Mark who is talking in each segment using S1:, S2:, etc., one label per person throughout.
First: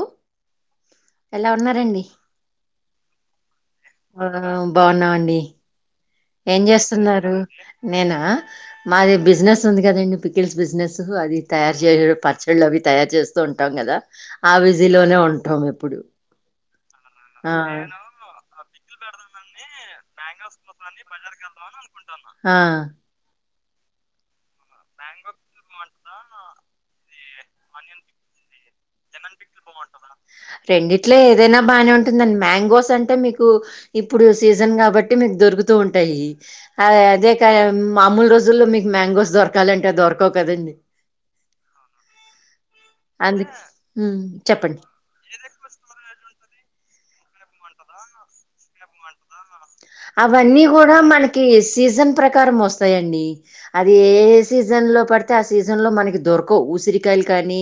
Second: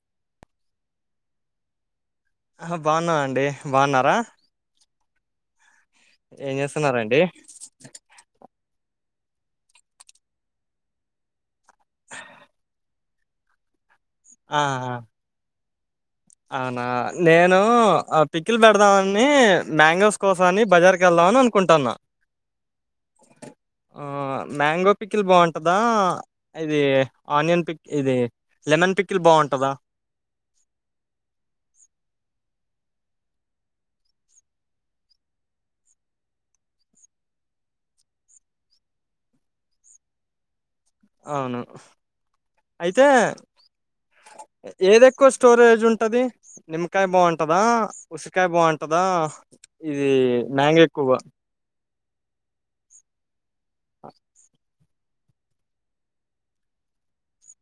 S1: Hello ఎలా ఉన్నారండి
S2: ఆ బాగున్నామండి బాగున్నారా
S1: ఆ బాగున్నామండి ఏం చేస్తున్నారు నేనా మాది బిజినెస్ ఉంది కదండి పికిల్స్ బిజినెస్ అది తయారు చేయిడు పచ్చళ్ళ అవి తయారు చేస్తూ ఉంటాం కదా ఆ బిజిలోనే ఉంటాం ఎప్పుడు
S2: అవునా
S1: ఆ
S2: నేను ఆ పిక్కిలు పెడదామని మ్యాంగోస్ కోసామని బజార్కి వెళ్దామని అనుకుంటున్నా
S1: ఆ
S2: ఆ మ్యాంగో పికిల్ బాగుంటందా ఇది ఆనియన్ పిక్ ఇది లెమన్ పిక్
S1: రెం ఇట్లే ఏదైనా బాగానే ఉంటుందండి మ్యాంగోస్ అంటే మీకు ఇప్పుడు సీజన్ కాబట్టి మీకు దొరుకుతూ ఉంటాయి అదే కాయ మామూలు రోజుల్లో మీకు మ్యాంగోస్ దొరకాలంటే దొరకవు కదండి
S2: అవును అయితే
S1: అందు చెప్పండి
S2: ఏదేక్కువ స్టోరేజ్ ఉంటది నిమ్మకాయ బాగుంటదా ఉసిరికాయ బాగుంటదా ఇది
S1: అవన్నీ
S2: మ్యాంగో
S1: కూడా
S2: ఎక్కువ
S1: మనకి సీజన్ ప్రకారం వస్తాయండి అది ఏఏ సీజ సీజన్ లో పడితే ఆ సీజన్ లో మనకి దొరకవు ఉసిరికాయలు కానీ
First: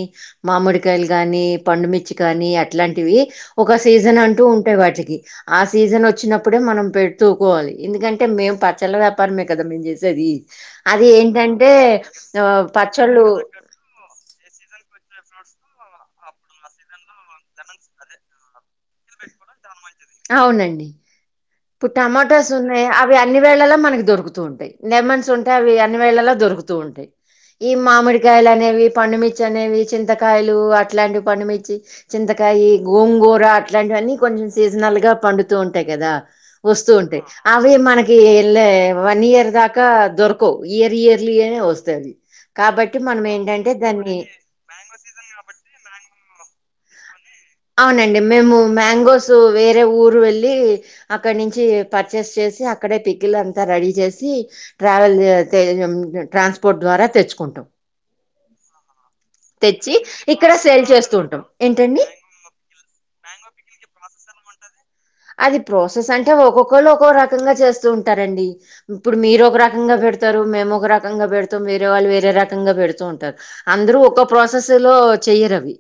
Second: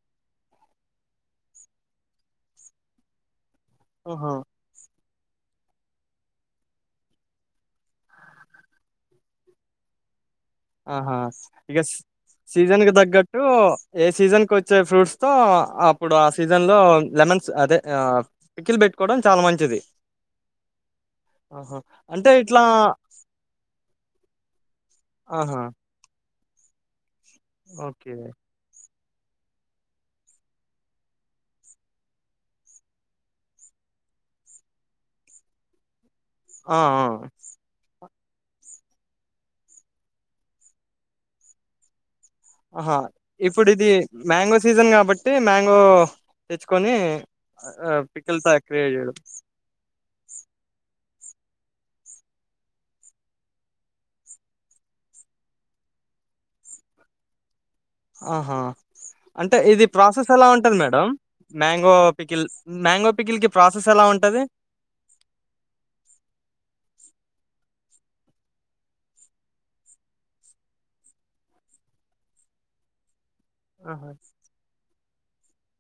S1: మామిడికాయలు కానీ పండుమిచి చ్చి కానీ అట్లాంటివి ఒక సీసన్
S2: ఆహా
S1: అంటూ ఉంటాయి వాటికి ఆ సీస న్ వచ్చినప్పుడే మనం పె తూకోవాలి ఎందుకంటే మేము పచ్చళ్ళ వ్యాపారమే కదా మేము చేసేది అది
S2: ఆహా
S1: ఏంటంటే
S2: ఇక
S1: ఆ
S2: సీజన్ కి
S1: పచ్చళ్ళు
S2: తగ్గట్టు ఏ సీజన్ కి వచ్చే ఫ్రూట్స్తో అప్పుడు ఆ సీజన్లో లెమన్స్ అదే పికిల్ పెట్టుకోవడం చాలా మంచిది
S1: అవునండి
S2: ఆహా
S1: ఇప్పుడు
S2: అంటే
S1: టమాటోస్
S2: ఇట్లా
S1: ఉన్నాయి అవి అన్ని వేళలా మనకి దొరుకుతూ ఉంటాయి నెమ ఉంటయి
S2: ఆహా
S1: అవి అన్ని వేళ్ళలో దొరుకుతూ ఉంటాయి ఈ
S2: ఓకే
S1: మామిడికాయలు అనేవి పండుమిర్చి అనేవి చింతకాయలు అట్లాంటివి పండుమిర్చి చింతకాయి గోంగూర అట్లాంటి కానీ కొంచం సీజనల్ గా పండుతూ ఉంటాయి కదా
S2: ఆ
S1: వస్తూ
S2: ఆ
S1: ఉంటాయి అవి మన ఇళ్లే వన్ ఇయర్ దాకా దొరకవ్ ఇయర్ ఇయర్లీనే వస్తాది
S2: ఆహా ఇప్పుడు ఇది మ్యాంగో సీజన్ కాబట్టి మ్యాంగో తెచ్చుకొని
S1: అవునండి
S2: పికిల్ త
S1: మేము
S2: క్రియేట్ చేయడం
S1: మ్యాంగోస్ వేరే ఊరు వెళ్ళి అక్కడ నుంచి పర్చేస్ చేసి అక్కడే టిక్కిలు అంతా రెడీ చేసి ట్రావెల్ ట్రాన్స్పోర్ట్ ద్వారా తెచ్చుకుంటాం
S2: ఆహా అంటే ఇది
S1: తెచ్చి
S2: ప్రాసెస్ ఎలా
S1: ఇక్కడ
S2: ఉంటది
S1: సేల్
S2: మేడం
S1: చేస్తూ ఉంటాం.
S2: మ్యాంగో
S1: ఏంటండి
S2: పికిల్ మ్యాంగో పికిల్ కి ప్రాసెస్ ఎలా ఉంటది
S1: అది ప్రాసెస్ అంటే ఒక్కొక్కళ్ళు ఒక్కొక్క రకంగా చేస్తూ ఉంటారండి ఇప్పుడు మీరు ఒక రకంగా పెడతారు మేము ఒక రకంగా పెడతం వేరేవాళ్లు వేరేరకంగా రకంగా పెడుతూ ఉంటారు అందరూ
S2: ఆహా.
S1: ఒక ప్రాసెస్ లో చెయరవి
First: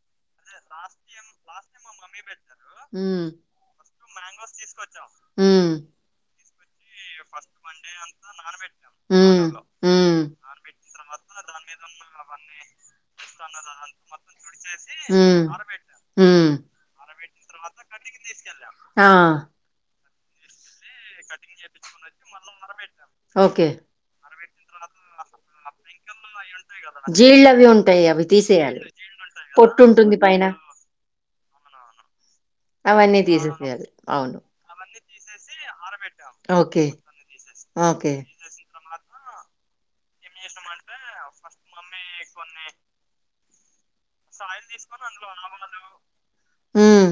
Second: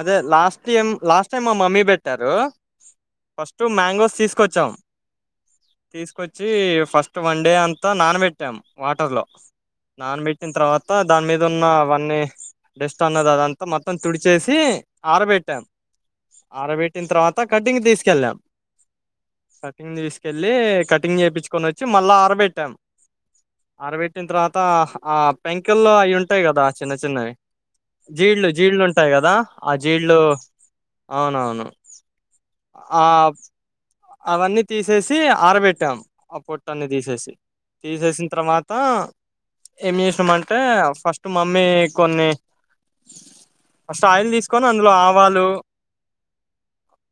S2: అదే లాస్ట్ ఏం లాస్ట్ టైం మా మమ్మీ పెట్టారు
S1: హ్మ్.
S2: ఫస్ట్ టూ మ్యాంగోస్ తీసుకొచ్చాం
S1: హ్మ్.
S2: తీసుకొచ్చి ఫస్ట్ వన్ డే అంతా నానబెట్టాం వాటర్ లో
S1: హ్మ్. హ్మ్.
S2: నానబెట్టిన తర్వాత దాని మీద ఉన్న పన్ని డెస్ట్ అన్నది అదంతా మొత్తం తుడిచేసి
S1: హ్మ్.
S2: ఆరబెట్టాం
S1: హ్మ్.
S2: ఆరబెట్టిన తర్వాత కటింగ్ తీసుకెళ్ళాం
S1: ఆ
S2: కటింగ్ తీసుకెళ్ళి కటింగ్ చేపిచ్చుకొనివచ్చి మళ్ళా ఆరబెట్టాం
S1: ఓకే
S2: ఆరబెట్టిన తర్వాత అ ఆ పెంకల్లో అయి ఉంటాయి కదా చిన్న చిన్నవి
S1: జీళ్ళు అవి ఉంటాయి అవి
S2: జీళ్ళలు
S1: తీసేయాలి
S2: జీళ్లు ఉంటా వస్తాయి కదా ఆ
S1: పొట్టు ఉంటుంది
S2: జీళ్లు
S1: పైన
S2: అవునవును ఆ
S1: అవన్నీ తీసేసేయాలి అది
S2: అవన్నీ తీసేసి ఆరబెట్టాం ఆ పొట్ట
S1: ఓకే
S2: అన్ని తీసేసి
S1: ఓకే
S2: తీసేసిన తర్వాత ఏమి చేసినాం అంటే ఫస్ట్ మమ్మీ కొన్ని ఫస్ట్ ఆయిల్ తీసుకొని అందులో ఆవాలు
S1: ఉమ్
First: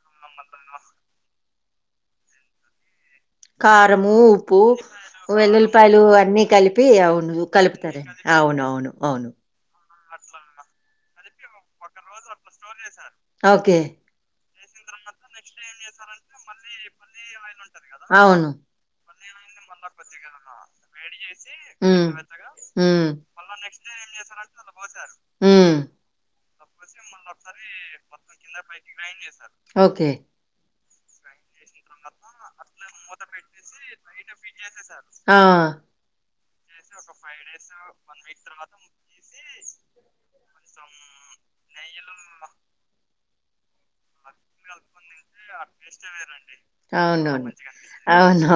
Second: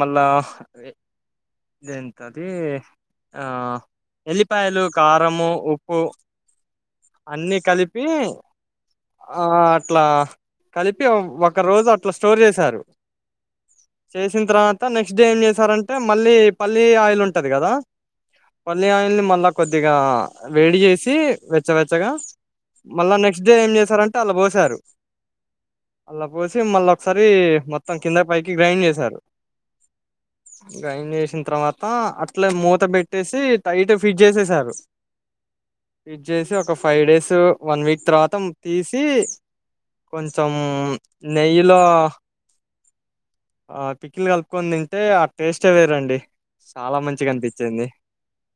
S2: మళ్ళా ఇదంత అది ఆ
S1: కారము ఉప్పు
S2: ఎల్లిపాయలు కారము ఉప్పు
S1: వెల్లుల్లిపాయలు అన్ని కలిపి అవును అన్నీ
S2: అన్ని కలిపి
S1: కలుపుతారండి అవును అవును అవును
S2: ఆ అట్లా కలిపి ఒక రోజు అట్లా స్టోర్ చేశారు
S1: ఓకే
S2: చేసిన తర్వాత నెక్స్టడే ఏం చేశారంటే మళ్ళీ పల్లి ఆయిల్ ఉంట కదా పల్లి ఆయిల్ని మళ్ళా కొద్దిగా వేడి చేసి
S1: గా
S2: వెచ్చవెచ్చగా
S1: మళ్ళ నెక్స్ట్ డే ఏం చేారంటే వాళ్ళు పోసారు
S2: అలా పోసి
S1: తప్ప
S2: మళ్ళీ
S1: మళ ఒకసారి మొత్తం
S2: పైకి
S1: కింద పై
S2: గ్రైండ్ చేశారు
S1: గ్రైడ్ చేసారు ఓకే
S2: గ్రైండ్ చేసిన తర్వాత అట్లా మూత పెట్టేసి టైట్ ఫిట్ చేసేసారు.
S1: ఆ
S2: ఫడ్ చేసి ఒక ఫైవ్ డేస్ వన్ వీక్ తర్వాత తీసి కొంచెం నెయ్యిలో ఆ పికిలు కలుపుకొని తింటే ఆ టేస్టే వేరండి చాలా మంచిగా
S1: అవునువును
S2: అనిపించింది
S1: అవును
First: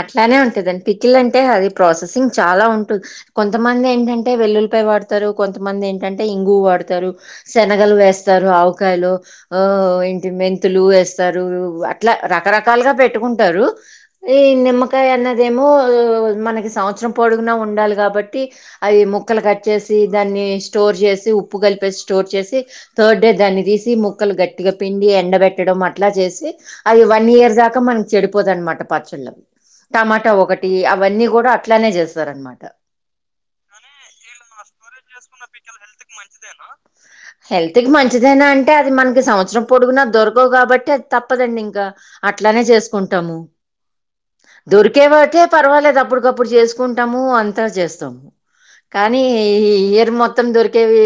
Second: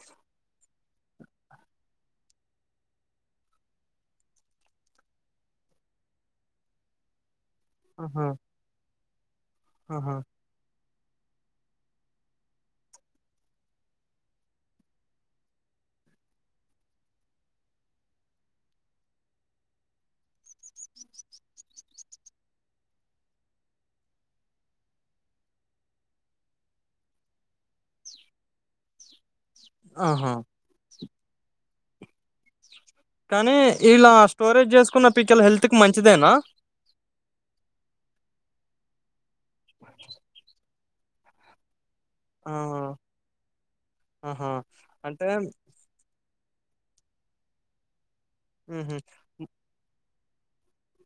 S1: అట్లానే ఉంటాదండి పికిల్ అంటే అది ప్రాసెసింగ్ చాలా ఉంటుంది కొంతమంది ఏంటంటే వెల్లులిపాయ వాడతారు కొంతమంది ఏంటంటే ఇంగువు వాడతారు. శనగలు
S2: ఆహా
S1: వేస్తారు ఆవకాయలో ఆ
S2: ఆహా
S1: ఏంటి మెంతులు వేస్త అట్లా రకరకాలుగా పెట్టుకుంటారు ఈ నిమ్మకాయ అన్నదేమో మనకి సవంత్సరం పొడుగునా ఉండాలి కాబట్టి అయి ముక్కలు కట్ చేసి దాన్ని స్టోర్ జె ఉప్పు కలిపేసి స్టోర్ చేసి థర్డ్ డే దాన్ని తీసి ము ముక్కలు గట్టిగా పిండి ఎండబెట్టడం అట్లా చేసి అవి వన్ ఇయర్ దాకా మనకి చెడిపోదనమాట పచ్చళ్లు
S2: ఆహా
S1: టమాటా ఒకటి అవన్నీ కూడా అట్లానే చేస్తార అనమాట
S2: కానీ ఇలా స్టోరేజ్ చేసుకున్న పికేలే హెల్త్ కి మంచిదేనా!?
S1: హెల్త్ కి మంచిదైనా అంటే అది మనకి సంవత్సరం పొడుగున దొరకవు కాబట్టి అది తప్పదండి ఇంకా అట్లానే
S2: ఆహా
S1: చేసుకుంటాము
S2: ఆహా
S1: దొరికే
S2: అంటే
S1: వాకే పర్వాలేదు అప్పుడు గప్పుడు అప్పుడు చేసుకుంటాము అంతా చేస్తాము
S2: ఉహు
S1: కానీ ఈ ఇయర్ మొత్ మొత్తం దొరికేవి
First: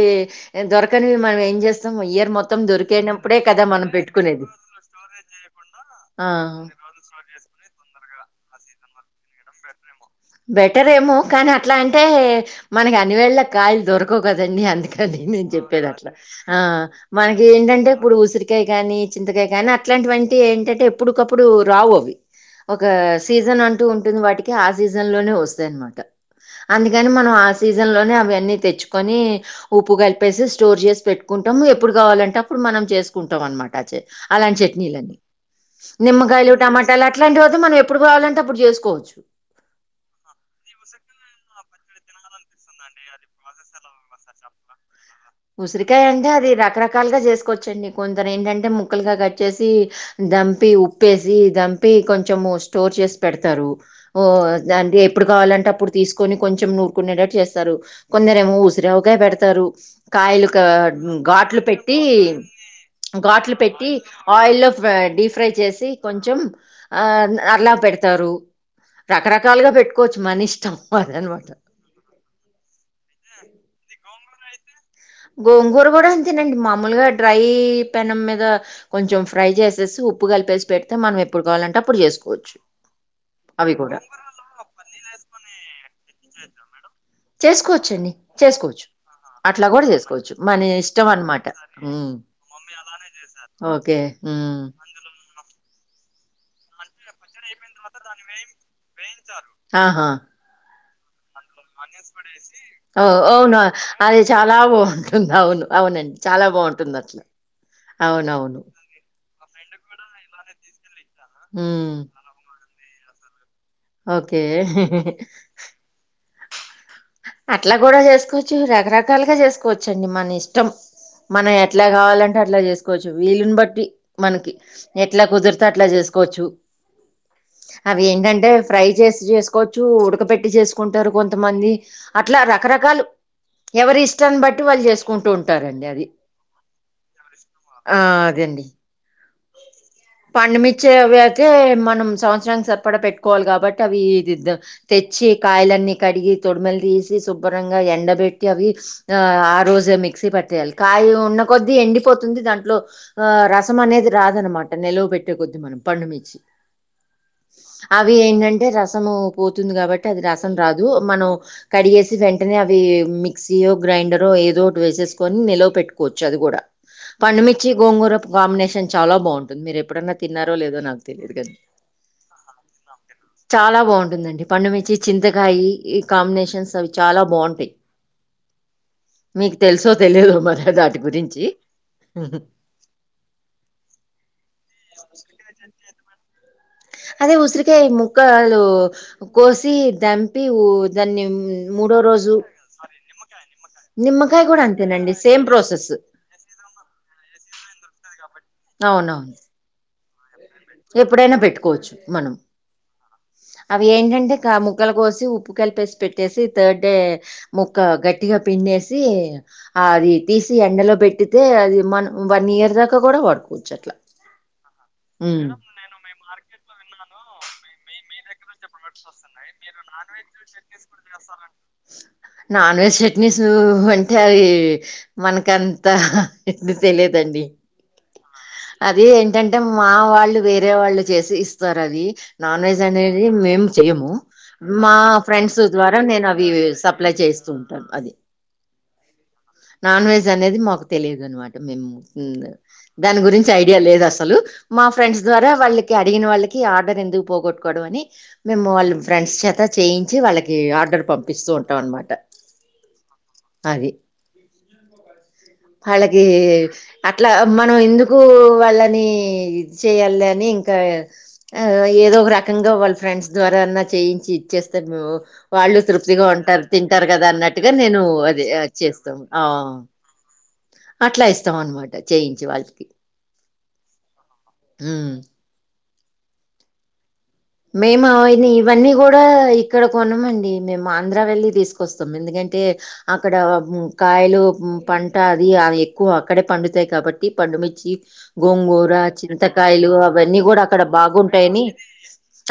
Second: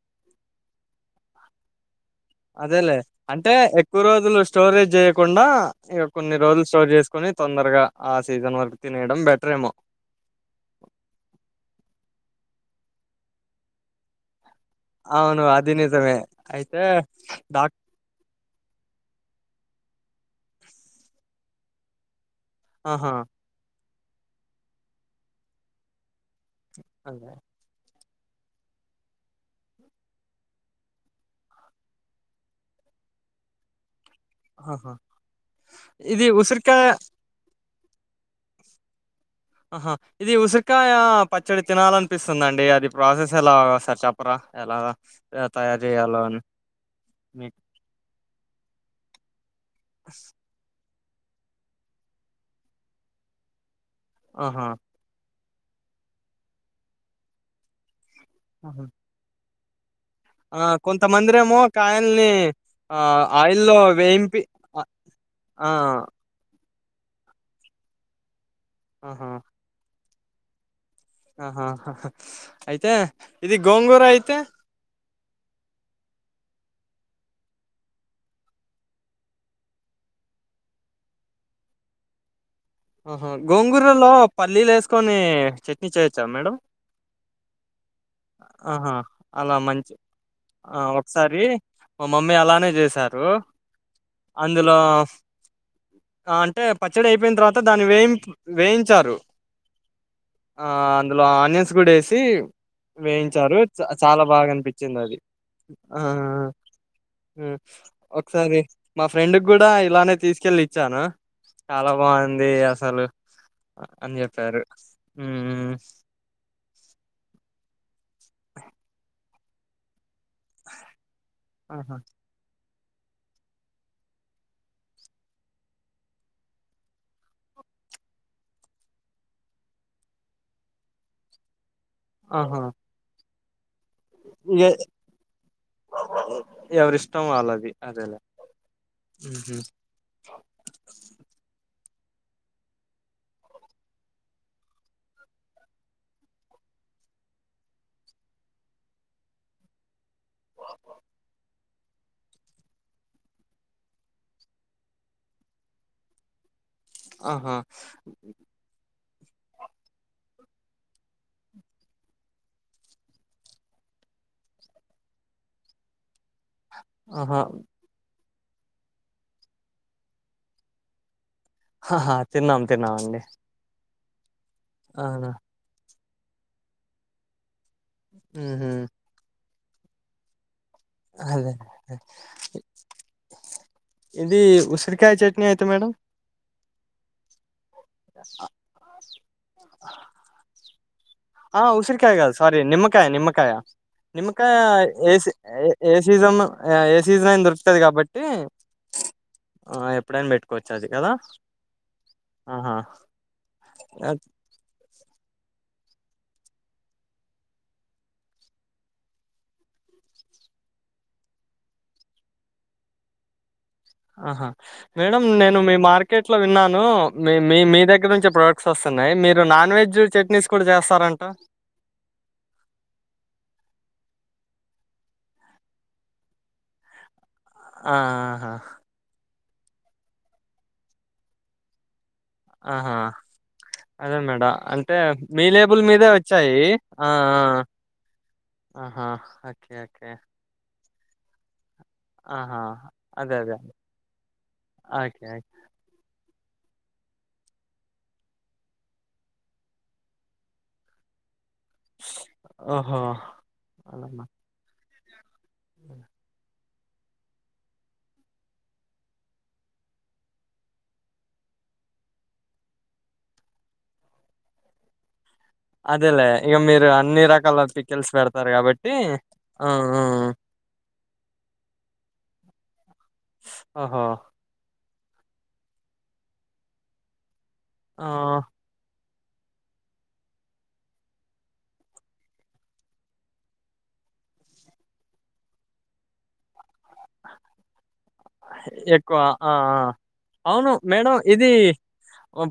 S1: దొరకనివి మనం ఏం చేస్తాం ఇయర్ మొత్తం దొరి
S2: అదేలే అంటే ఎక్కువ రోజులు స్టోరేజ్ చేయకుండా ఇగ
S1: ఆ
S2: కొన్ని రోజులు స్టోర్ చేసుకొని తొందరగా ఆ సీజన్ వరకూతినేయాడోమ్ బేటారేమో
S1: బెటర్ ఏమో కానీ అట్లా అంటే మనకి అన్నివేళ్ళ కాయలు దొరకవు కదా అందుకని నే
S2: అవును అది
S1: చెప్పేది అట్లా
S2: నిజమే
S1: ఆ
S2: అయితే
S1: మనకి
S2: డాక్
S1: ఏంటంటే ఇప్పుడు ఉసిరి కాయ గానీ, చింతకాయ గాని అట్లాంటివంటివి ఏంటంటే ఎప్పుటికప్పుడు రావు అవి. ఒక
S2: ఆహా
S1: సీజన్ అంటూ ఉంటుంది వాటికి ఆ సీజన్ లోనే వస్తాయి అనమాట. అందుకని మనం
S2: అదే
S1: ఆ సీజన్ లోనే అవన్నీ తెచ్చుకొని ఉప్పు కలిపేసి స్టోర్ చేసి పెట్టుకుంటము, ఎప్పుడు కావాలంటే అప్పుడు మనం చేసుకుం టం అనమాట అచ అలాంటి
S2: ఆహా
S1: చట్నీలన్నీ.
S2: ఇది
S1: నిమ్మకాయలు,
S2: ఉసిరికాయ
S1: టమాటాలు అట్లాటివి అవుతే మనం ఎప్పుడు కావాలంటే అప్పుడు చేసుకోవచ్చు.
S2: ఆహా ఇది ఉసిరికాయ పచ్చడి తినాలనిపిస్తుందండి. అది ప్రాసెస్ ఎలా ఒసారి చెప్పరా ఎలా. ఆహ్, తయారు
S1: ఉసిరికాయ
S2: చేయాలో
S1: అంటే
S2: అని
S1: అది రకరకాలుగా
S2: మీకు
S1: చేసుకోవచ్చండి. కొందరు ఏంటంటే ముక్కలుగా కట్ చేసి ధంపి ఉ ఉప్పేసి దంపి కొంచం స్టోర్ చేసి పెడతరు. ఓ
S2: ఆహా
S1: దాన్ది ఎప్పుడు కావాలం టే అప్పుడు తీసుకొని కొంచెం నూరుకునేటట్టు చేస్తారు. కొందరు ఏమో
S2: ఆహా!
S1: ఉసిరావకాయ పెడతరు. కాయలు ఘ
S2: ఆ కొంతమందిరేమో
S1: ఘాట్లు పెట్టి
S2: కాయల్ని ఆ
S1: ఘాట్లు
S2: ఆయిల్లో
S1: పెట్టి
S2: వేయింపి
S1: ఆయిల్లో
S2: అ
S1: డీ ఫ్రై
S2: ఆ
S1: చేసి కొంచెం ఆ అర్లా పెడతారు
S2: ఆహా
S1: రకరకాలుగా పెట్టుకోవచ్చు మన ఇష్టం. అదనమాట
S2: ఆహా అయితే ఇది గోంగూర అయితే
S1: గోంగూర కూడా అంతేనండి మామూలుగా డ్రై పెనం మీద కొంచెం ఫ్రై చేసేసు ఉప్పు కలిపేసి పెడితే మనం ఎప్పుడు కావాలంటే అప్పుడు చేసుకోవచ్చు.
S2: ఆహా
S1: అవి కూడా
S2: గోంగూరలో పల్లీలు వేసుకొని
S1: గోంగూరతోనే
S2: చట్నీ చేయొచ్చా మేడం.
S1: చేసుకోవచ్చండి. చేసుకోవచ్చు
S2: ఆహా అలా
S1: అట్లా కూడా
S2: మంచి
S1: చేసు కోచ్చు మన
S2: ఆ
S1: ఇష్టం
S2: ఒకసారి
S1: అనమాట.
S2: మా మమ్మీ అలానే చేశారు
S1: ఓకే హ్
S2: అందులో ఆ అంటే పచ్చడి అయిపోయిన తర్వాత దాన్ని వేయింపు వేయి వేయించారు
S1: ఆహా
S2: ఆ అందులో ఆనియన్స్ కూడా వేసి
S1: ఓ
S2: వేయించారు
S1: అవును
S2: చ
S1: అది
S2: చాలా బాగా అనిపించింది అది
S1: బాగుంటుంది అవును
S2: ఆ
S1: అవునండి చాలా బాగుంటుంది అట్లా
S2: ఒకసారి
S1: అవునవును
S2: మా ఫ్రెండ్కి కూడా ఇలానే తీసుకెళ్ళి ఇచ్చాన
S1: హ్
S2: ది అసలు అని చెప్పారు.
S1: ఓకే
S2: హ్
S1: అట్లా కూడా చేసుకోవచ్చు రకరకాలుగా చేసుకోవచ్చండి మని ష్టం మనం ఎట్లా
S2: ఆహా
S1: కావాలంటే అట్లా చేసు కోవచ్చు వీళుని బట్టి మనకి ఎట్లా కుదరితే అట్లా చేసుకోవచ్చు. అవి ఏంటంటే ఫ్రై చేసి చేసుకోవచ్చు, ఉడక పెట్టి చేసుకుంటారు కొంతమంది. అట్లా
S2: ఆహా
S1: రకరకాలు ఎవరి ఇష్టాన్ని
S2: ఇగ
S1: బట్టి వాళ్ళు చేసుకుంటూ ఉంటారండి అది.
S2: ఎవరిష్టం వాళ్ళది
S1: ఆ
S2: అదేలే
S1: అదేండి
S2: ఉహు
S1: పండుమిర్చి అవి అయితే మ నం సంవత్సరానికి సరిపడా పెట్టుకోవాలి కాబట్టి అవి ఇది తెచ్చి కాయలన్నీ కడిగి తొడిమల్ తీ తీసి సుబరంగా ఎండబట్టి అవి ఆ రోజే మిక్సీ పట్టేయాలి కాయ ఉన్న కొద్ది ఎండి ఎండిపోతుంది, దాంట్లో ఆ రసం అనేది రాదనమాట నిల్వ పెట్టేకొద్దీ మనం పండుమిర్చి.
S2: ఆహా
S1: అవి ఏంటంటే రసము పోతుంది కాబట్టి అది రస రాదు మనం కడిగేసి వెంటనే అవి మిక్సీయో, గ్రైండర్ ఏదో ఒకటి వేసేసుకొని నిల్వ పెట్టుకోవచ్చు అది కూడా,
S2: ఆహా
S1: పండుమిచ్చి గోంగూర కాంబినేషన్ చాలా బావుంటుంది. మీరు ఎప్పుడన్నా తిన్నారో లేదో నాకు తెలియదు కానీ.
S2: ఆహా తిన్నాం తిన్నామండి.
S1: ఉంటుందండి. పండుమిచ్చి చింతకాయ ఈ కాంబినేషన్స్ అవి చాలా బావుంటాయి.
S2: ఆహా
S1: మీకు తెలుసో తెలియదో మరి దాటి గురించి.
S2: అదే ఇది ఉసిరికాయ చట్నీ అయితే మేడం.
S1: అది ఉసిరికాయ ముక్కాలు కోసి దంపి ఊ దాన్ని
S2: ఆ
S1: మూడో
S2: ఉసిరికాయ కాదు
S1: రోజు
S2: సారీ నిమ్మకాయ నిమ్మకాయ.
S1: నిమ్మకాయ
S2: నిమ్కా
S1: గూడా
S2: ఏ
S1: అంతేనండి సేమ్
S2: ఏ
S1: ప్రాసెస్.
S2: ఏ సీజన్ ఏ సీజన్ అంద
S1: అవునవును
S2: ఆ ఎప్పుడైనా పెట్టుకోవచ్చు అది కదా
S1: ఎప్పుడైనా పెట్టుకోవచ్చు మనం
S2: ఆహా
S1: అవి ఏంటంటే కా ముక్కలు కోసి ఉప్పు కలిపేసి పెట్టేసి థర్డ్ డే ముక్క గట్టిగా పిండేసి అది తీ ఎండలో పెట్టితే అది మ వన్ ఇయర్ దాకా కూడా పడుకోవచ్చుట్
S2: ఆహా మేడం నేను మీ మార్కెట్ లో విన్నాను మీ మీ మీ దగ్గర నుంచ ప్రోడక్ట్ వస్తున్నాయి మీరు నాన్ వెజ్ చట్నీస్ కూడా చేస్తారంట
S1: నాన్ వెజ్ చట్నీస్ అంటే అది మనకంతా చట్నీ తెలియదండి
S2: ఆ ఆహా
S1: అది ఏంటంటే మా వాళ్ళు వేరే వాళ్ళు చేసి ఇస్తారు అది నాన్ వెజ్
S2: ఆహా
S1: అనేది మేము చెయము
S2: అదే మేడం అంటే
S1: మా
S2: మీ
S1: ఫ్రెండ్స్
S2: లేబుల్
S1: ద్వారా
S2: మీదే
S1: నేను అవి
S2: వచ్చాయి
S1: స
S2: ఆ ఆ
S1: అప్లై చేస్తూ ఉంటాను అది
S2: ఆహా ఓకే
S1: నాన్
S2: ఓకే
S1: వెజ్ అనేది మాకు తెలియదు అనమాట మేము
S2: ఆహా
S1: దాని
S2: అదే
S1: గురించి
S2: అదే
S1: ఐడియా లేదు అసలు మా ఫ్రెండ్స్
S2: ఓకే ఓకే
S1: ద్వారా వాళ్ళకి అడిగిన వాళ్ళకి ఆర్డర్ ఎందుకు పోగొట్టుకోవడం అని మేము వాళ్ళ ఫ్రెండ్స్ చేత చేయించి వాళ్ళకి ఆర్డర్ పంపిస్తూ ఉంటాం ట్టనమాట
S2: ఓహో
S1: అది
S2: అలా
S1: అలాగే అట్లా మనం ఎందుకు వాళ్ళని ఇది చేయాలి అని ఇంకా ఆ ఏదో ఒక రకంగా వాళ్ళ ఫ్రెండ్స్ ద్వారా అన్నా చేయించి ఇచ్చేస్తారు మేము వాళ్ళు తృప్తిగా
S2: అదేలే ఇక
S1: ఉంటారు
S2: మీరు
S1: తింటారు
S2: అన్ని
S1: కదా
S2: రకాల
S1: అన్నట్టుగా నేను
S2: పికిల్స్
S1: అది
S2: పెడతారు కాబట్టి
S1: చేస్తాను
S2: ఆ ఆ
S1: అట్లా ఇస్తాం అనమాట చేయించి వాళ్ళకి
S2: ఓహో
S1: అ
S2: ఆ
S1: మేముని ఇవన్నీ కూడా ఇక్కడ కొన్నాంండి మేము ఆంధ్ర వెళ్లిి తీసుకొస్తాం ఎందుకంటే అక్కడ కాయలు పంట అది అవి ఎక్కువ అక్కడే పండుతాయి కాబట్టి పండుమిచ్చి గోంగూర
S2: ఎక్కువ ఆ ఆ.
S1: చింతకాయలు అవన్నీ కూడా
S2: అవును
S1: అక్కడ
S2: మేడం ఇది
S1: బాగుంటాయని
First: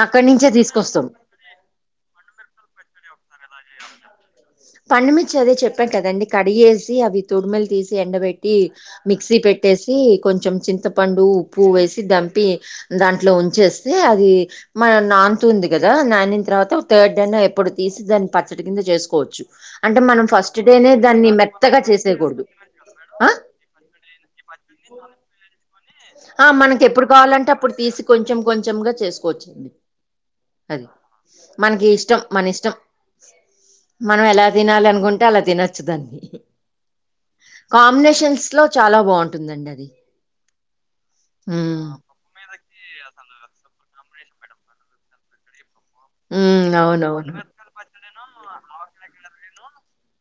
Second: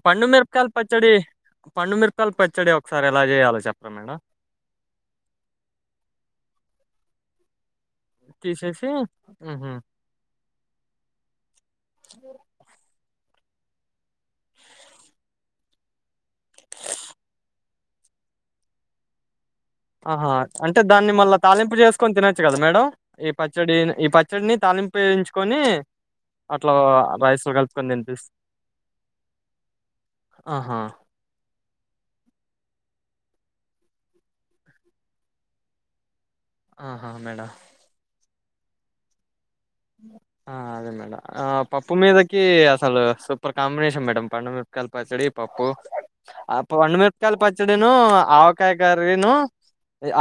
S2: పండు
S1: అక్కడి నుంచే
S2: మిరకాయలు
S1: తీసుకొస్తాం
S2: పచ్చడి పండుమిిరపకాయలు పచ్చడి ఒకసారి ఎలా చేయాలో చెప్పరా మేడం
S1: పండుమిర్చి అదే చెప్పాను కదండి కడిగేసి అవి తొడుమిలి తీసి ఎండబెట్టి
S2: తీసేసి
S1: మిక్సీ
S2: ఉహు
S1: పెట్టేసి కొంచెం చింతపండు పువ వేసి దంపి దాంట్లో ఉ చేస్తే అది మన నాన్తు ఉంది కదా నానిన తర్వాత థర్డ్ నా ఎప్పుడు తీసి దాని పచ్చ ఇటి కింద చేసుకోవచ్చు అంటే మనం
S2: ఆహా
S1: ఫస్ట్
S2: అంటే
S1: డేనే
S2: దాన్ని మళ్ళా తాలింపు
S1: మెత్తగా
S2: చేసుకొని తినొచ్చు
S1: చేసేయకూడదు
S2: కదా మేడం
S1: ఆ
S2: ఈ పచ్చడి ఈ పచ్చడిని తి లిపోగించుకొని
S1: ఆ మనకి ఎప్పుడు కావాలంటే అప్పుడు తీసి
S2: తినిపిస్
S1: కొంచెం కొంచెంగా చేసుకోవచ్చండి
S2: ఆహా
S1: అది మనకి ఇష్టం మన ఇష్టం మనం ఎలా తినాలి అనుకుంటే అలా తినొచ్చు దాన్ని
S2: ఆహా మేడం
S1: ఇట్ లో చాలా బాగుంటుందండి అది
S2: ఆ అదే మేడం పప్పు మీదకి అసలు సూపర్ కాంబినేషన్ మేడం పండుమికాయ పచ్చడి పప్పు ఆ
S1: హ్మ్. అవునవును.
S2: పండుమిరపకాయ పచ్చడిను ఆవకాయ కర్రీను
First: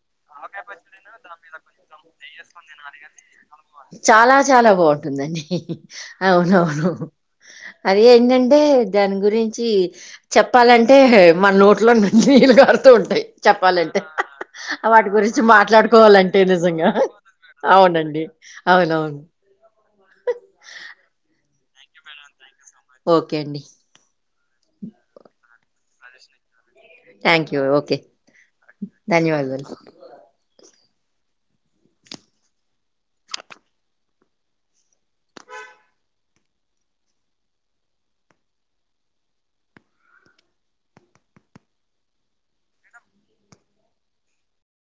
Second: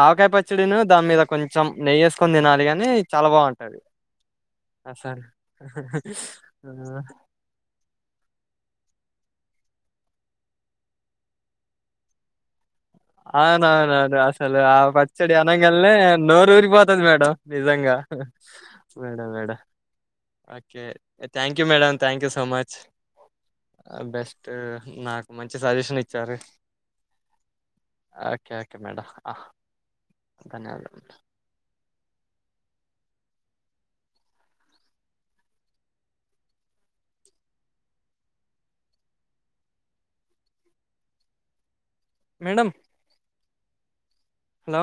S2: ఆవకాయ పచ్చడిను
S1: ఆయచ్చడనా దాని మీద
S2: కొంచెం నెయ్యేసుకొని
S1: కొంచెంస్తా
S2: తినాలి గాని
S1: నే
S2: చాలా బాగుంటది
S1: అని చాలా చాలా
S2: అసలు
S1: బాగుంటుందండి అవునవును
S2: ఆ
S1: అది ఏంటంటే దాని గురించి చెప్పాలంటే మన నోట్లో నీలు క
S2: అవునవునను అసలు
S1: వాటి
S2: పచ్చడి
S1: గురించి
S2: అనంగల్నే
S1: మాట్లాడుకోవాలంటే
S2: నోరు
S1: నిజంగా.
S2: ఊరిపోతది మేడం నిజంగా
S1: అవునండి. అవునవును.
S2: Madam madam okay thank you మేడ thank you so much
S1: okay అండి
S2: అ నాకు మంచి సజెషన్ ఇచ్చారు
S1: థ్యాంక్ యూ ఓకే
S2: ఓకే
S1: ధన్యవాదాలు
S2: అన్ మేడమ్